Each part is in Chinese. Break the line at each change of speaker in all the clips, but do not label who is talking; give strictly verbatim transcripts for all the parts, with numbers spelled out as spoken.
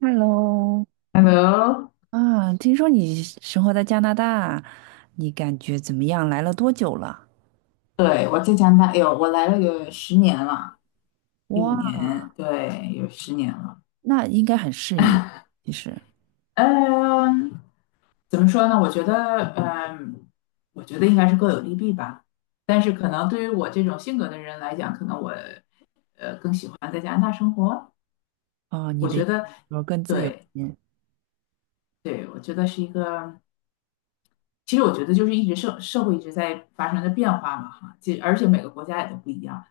Hello,
Hello，
啊，听说你生活在加拿大，你感觉怎么样？来了多久了？
对，我在加拿大，哎呦，我来了有十年了，一
哇，
五年，对，有十年了。
那应该很适应。其实
嗯，怎么说呢？我觉得，嗯，我觉得应该是各有利弊吧。但是可能对于我这种性格的人来讲，可能我，呃，更喜欢在加拿大生活。
啊，你
我
的
觉得，
呃更自由
对，
一点。
对，我觉得是一个，其实我觉得就是一直社社会一直在发生着变化嘛，哈，其实而且每个国家也都不一样。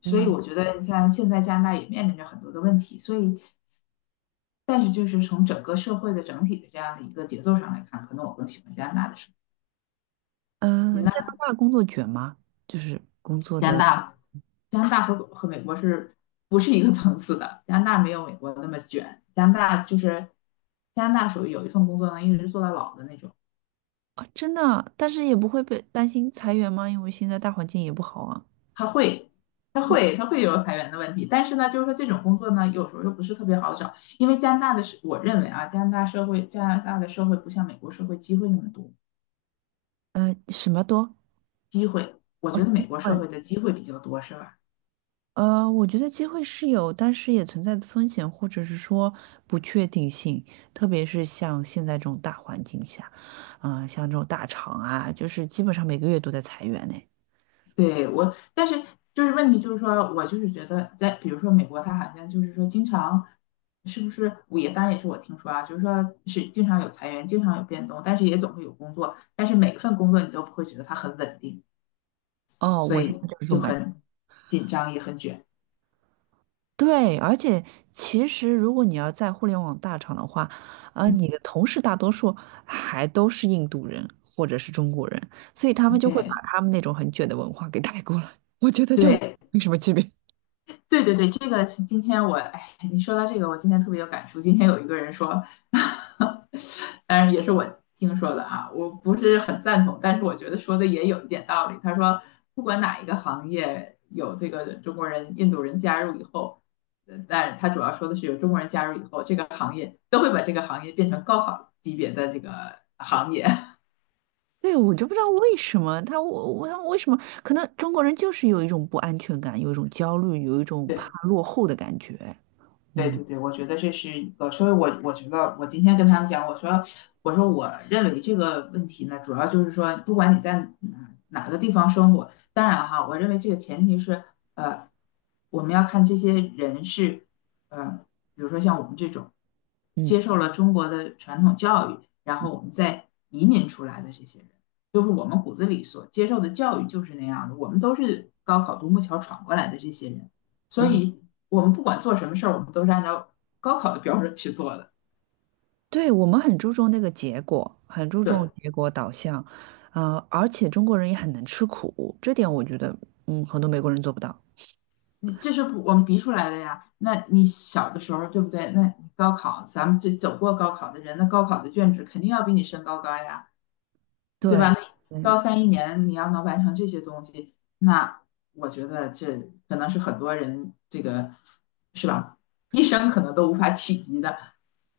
所以
嗯
我觉得，你看现在加拿大也面临着很多的问题，所以，但是就是从整个社会的整体的这样的一个节奏上来看，可能我更喜欢加拿大的生活。
嗯，
你
呃
呢？
加拿大工作卷吗？就是工作
加拿
的
大，加拿大和和美国是不是一个层次的？加拿大没有美国那么卷，加拿大就是加拿大属于有一份工作能一直做到老的那种。
啊，真的啊？但是也不会被担心裁员吗？因为现在大环境也不好啊。
他会。他会，他会有裁员的问题，但是呢，就是说这种工作呢，有时候又不是特别好找，因为加拿大的社，我认为啊，加拿大社会，加拿大的社会不像美国社会机会那么多。
嗯，什么多？
机会，我觉得美国社
问。
会的机会比较多，是吧？
呃，我觉得机会是有，但是也存在风险，或者是说不确定性，特别是像现在这种大环境下，啊、像这种大厂啊，就是基本上每个月都在裁员呢。
对，我，但是就是问题就是说，我就是觉得在比如说美国，它好像就是说经常是不是我，也当然也是我听说啊，就是说是经常有裁员，经常有变动，但是也总会有工作，但是每一份工作你都不会觉得它很稳定，
哦，
所
我现
以
在就是这种
就
感觉。
很紧张也很卷。
对，而且其实如果你要在互联网大厂的话，啊、你
嗯
的同事大多数还都是印度人或者是中国人，所以他们就会把
，OK,
他们那种很卷的文化给带过来。我觉得就
对对。
没什么区别。
对对对，这个是今天我，哎，你说到这个，我今天特别有感触。今天有一个人说，当然也是我听说的啊，我不是很赞同，但是我觉得说的也有一点道理。他说，不管哪一个行业有这个中国人、印度人加入以后，呃但他主要说的是有中国人加入以后，这个行业都会把这个行业变成高考级别的这个行业。
对，我就不知道为什么他，我我他为什么，可能中国人就是有一种不安全感，有一种焦虑，有一 种怕
对。
落后的感觉。
对
嗯
对对，我觉得这是一个，所以我我觉得我今天跟他们讲，我说我说我认为这个问题呢，主要就是说，不管你在哪哪个地方生活，当然哈，我认为这个前提是，呃，我们要看这些人是，呃，比如说像我们这种接
嗯
受了中国的传统教育，然后我们再移民出来的这些人，就是我们骨子里所接受的教育就是那样的，我们都是高考独木桥闯过来的这些人。所
嗯，
以我们不管做什么事儿，我们都是按照高考的标准去做的。
对，我们很注重那个结果，很注重
对，
结果导向。呃，而且中国人也很能吃苦，这点我觉得，嗯，很多美国人做不到。
你这是我们逼出来的呀。那你小的时候，对不对？那你高考，咱们这走过高考的人，那高考的卷子肯定要比你身高高呀，对吧？
对，
那
对，
高三一年你要能完成这些东西，那我觉得这可能是很多人这个是吧，一生可能都无法企及的。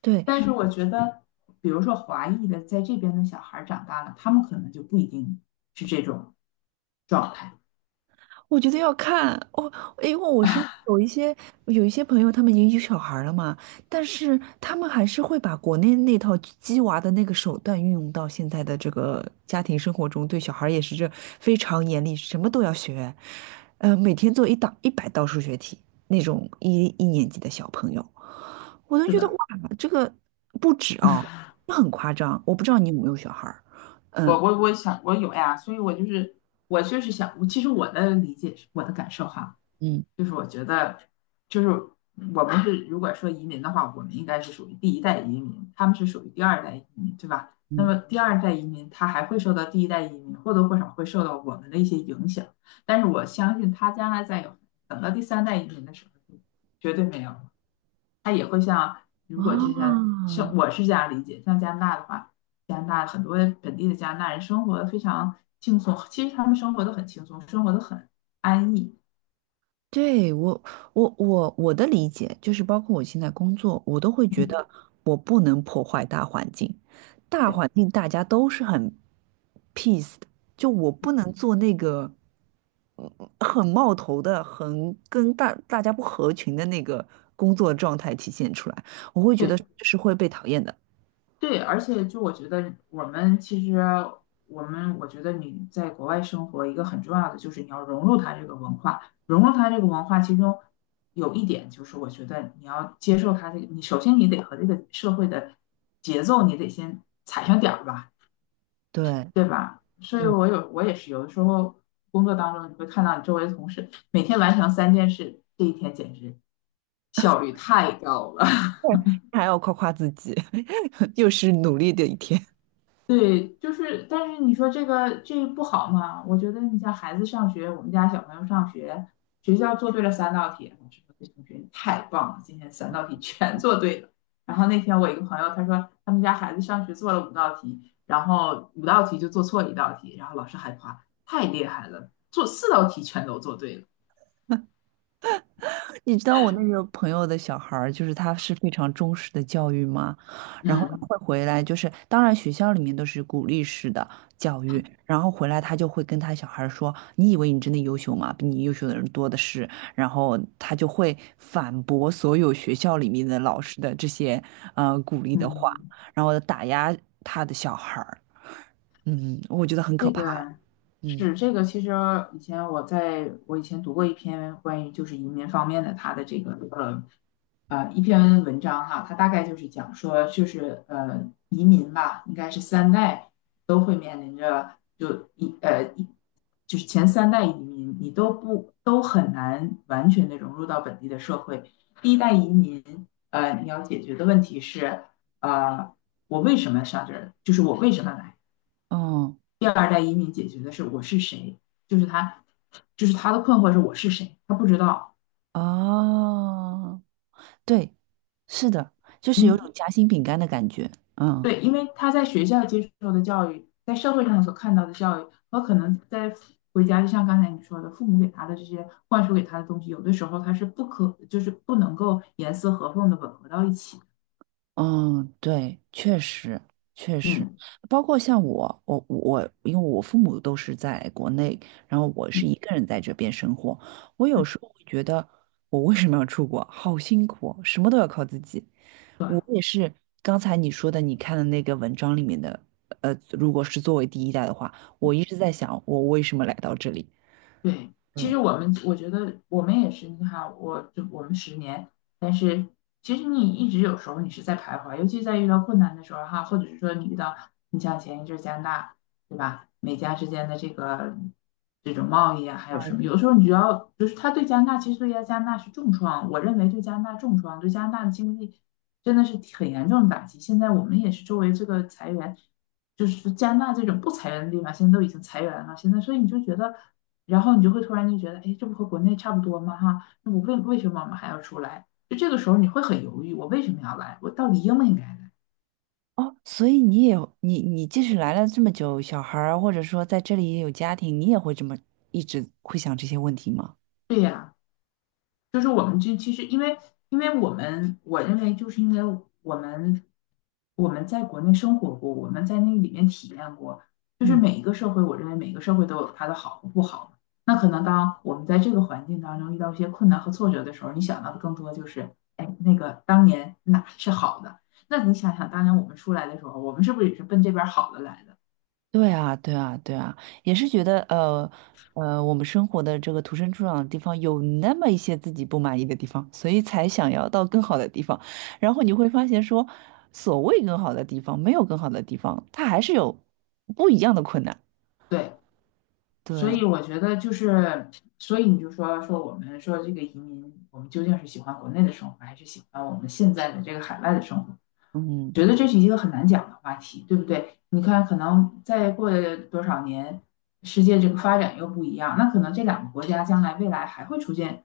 对，
但是我觉得，比如说华裔的在这边的小孩儿长大了，他们可能就不一定是这种状态。
我觉得要看哦，因为我身边有一些有一些朋友，他们已经有小孩了嘛，但是他们还是会把国内那套鸡娃的那个手段运用到现在的这个家庭生活中，对小孩也是这非常严厉，什么都要学。呃，每天做一道一百道数学题，那种一一年级的小朋友，我都
是
觉得哇，
的，
这个不止哦，这很夸张。我不知道你有没有小孩儿？
我
嗯
我我想我有呀，所以我就是我就是想，我其实我的理解是我的感受哈，
嗯，
就是我觉得，就是我们是如果说移民的话，我们应该是属于第一代移民，他们是属于第二代移民，对吧？那么第二代移民他还会受到第一代移民，或多或少会受到我们的一些影响，但是我相信他将来再有等到第三代移民的时候，绝对没有，他也会像如果就像
啊。
像我是这样理解，像加拿大的话，加拿大很多本地的加拿大人生活得非常轻松，其实他们生活的很轻松，生活的很安逸。
对，我，我，我，我的理解就是，包括我现在工作，我都会觉
嗯，
得我不能破坏大环境，大
对
环境大家都是很 peace 的。就我不能做那个嗯很冒头的、很跟大大家不合群的那个工作状态体现出来，我会觉得这
对，
是会被讨厌的。
对，而且就我觉得我们其实我们我觉得你在国外生活一个很重要的就是你要融入它这个文化，融入它这个文化，其中有一点就是我觉得你要接受它这个，你首先你得和这个社会的节奏你得先踩上点儿吧，
对，
对吧？所以
对，
我有我也是有的时候工作当中你会看到你周围的同事每天完成三件事，这一天简直效率太高了。
还要夸夸自己，又是努力的一天。
对，就是，但是你说这个这不好嘛？我觉得你像孩子上学，我们家小朋友上学，学校做对了三道题，老师说这同学你太棒了，今天三道题 全做对了。然后那天我一个朋友他说他们家孩子上学做了五道题，然后五道题就做错一道题，然后老师还夸太厉害了，做四道题全都做对了。
你知道我那个朋友的小孩儿，就是他是非常忠实的教育吗？然后他
嗯
会回来，就是当然学校里面都是鼓励式的教育，然后回来他就会跟他小孩儿说："你以为你真的优秀吗？比你优秀的人多的是。"然后他就会反驳所有学校里面的老师的这些呃鼓励的话，
嗯，
然后打压他的小孩儿。嗯，我觉得很可
这
怕。
个
嗯，
是这个，其实以前我在我以前读过一篇关于就是移民方面的他的这个呃呃一篇文章哈，他大概就是讲说就是呃移民吧，应该是三代都会面临着就一呃一就是前三代移民你都不都很难完全的融入到本地的社会。第一代移民呃你要解决的问题是呃我为什么上这儿，就是我为什么来。
哦，
第二代移民解决的是我是谁，就是他，就是他的困惑是我是谁，他不知道。
哦。对，是的，就是有
嗯，
种夹心饼干的感觉。嗯
对，因为他在学校接受的教育，在社会上所看到的教育，和可能在回家，就像刚才你说的，父母给他的这些灌输给他的东西，有的时候他是不可，就是不能够严丝合缝的吻合到一起。
嗯，对，确实确实，
嗯
包括像我，我我，因为我父母都是在国内，然后我是
嗯，
一个人在这边生活，我有时候会觉得，我为什么要出国？好辛苦哦，什么都要靠自己。
对。
我也是刚才你说的，你看的那个文章里面的，呃，如果是作为第一代的话，我一直在想，我为什么来到这里？
对，其
对，
实我们我觉得我们也是，你看，我就我们十年，但是其实你一直有时候你是在徘徊，尤其在遇到困难的时候哈，或者是说你遇到你像前一阵儿加拿大，对吧？美加之间的这个这种贸易啊，还有什么？有的时候你只要就是他对加拿大，其实对加拿大是重创，我认为对加拿大重创，对加拿大的经济真的是很严重的打击。现在我们也是周围这个裁员，就是加拿大这种不裁员的地方，现在都已经裁员了，现在所以你就觉得。然后你就会突然就觉得，哎，这不和国内差不多吗？哈，那我为为什么我们还要出来？就这个时候你会很犹豫，我为什么要来？我到底应不应该来？
哦，所以你也有你你即使来了这么久，小孩儿或者说在这里也有家庭，你也会这么一直会想这些问题吗？
对呀。就是我们这其实因为因为我们我认为就是因为我们我们在国内生活过，我们在那里面体验过，就是
嗯，
每一个社会，我认为每个社会都有它的好和不好。那可能当我们在这个环境当中遇到一些困难和挫折的时候，你想到的更多就是，哎，那个当年哪是好的？那你想想，当年我们出来的时候，我们是不是也是奔这边好的来的？
对啊，对啊，对啊，也是觉得呃呃，我们生活的这个土生土长的地方有那么一些自己不满意的地方，所以才想要到更好的地方。然后你会发现说，所谓更好的地方，没有更好的地方，它还是有不一样的困难。
对，所
对，
以我觉得就是，所以你就说说我们说这个移民，我们究竟是喜欢国内的生活，还是喜欢我们现在的这个海外的生活？
嗯。
觉得这是一个很难讲的话题，对不对？你看，可能再过多少年，世界这个发展又不一样，那可能这两个国家将来未来还会出现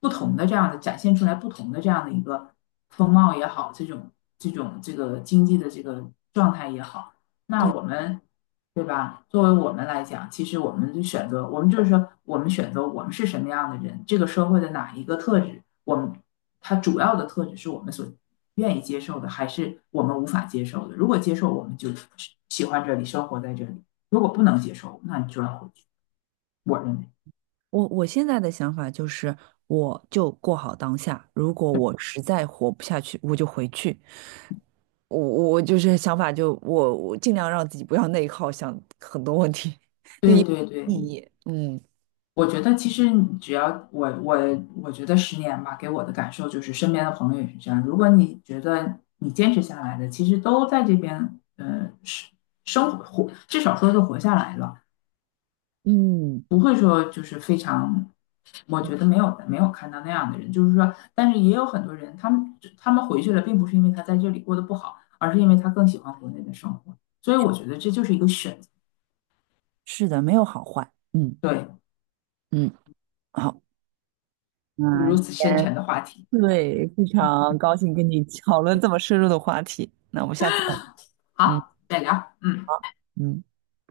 不同的这样的，展现出来不同的这样的一个风貌也好，这种这种这个经济的这个状态也好，那
对。
我们，对吧？作为我们来讲，其实我们就选择，我们就是说，我们选择我们是什么样的人，这个社会的哪一个特质，我们它主要的特质是我们所愿意接受的，还是我们无法接受的。如果接受，我们就喜欢这里，生活在这里；如果不能接受，那你就要回去。我认为，
我我现在的想法就是，我就过好当下。如果我实在活不下去，我就回去。我我我就是想法就，我我尽量让自己不要内耗，想很多问题 对
对对对，
意义。嗯
我觉得其实只要我我我觉得十年吧，给我的感受就是身边的朋友也是这样。如果你觉得你坚持下来的，其实都在这边，呃，是生活活，至少说是活下来了。
嗯，
不会说就是非常，我觉得没有没有看到那样的人，就是说，但是也有很多人，他们他们回去了，并不是因为他在这里过得不好，而是因为他更喜欢国内的生活，所以我觉得这就是一个选择。
是的，没有好坏。嗯
对，
嗯，好，那
如
今
此深
天
沉的话题，
对，非常高兴跟你 讨论这么深入的话题。那我们下次再聊嗯
好，再聊，嗯。
嗯。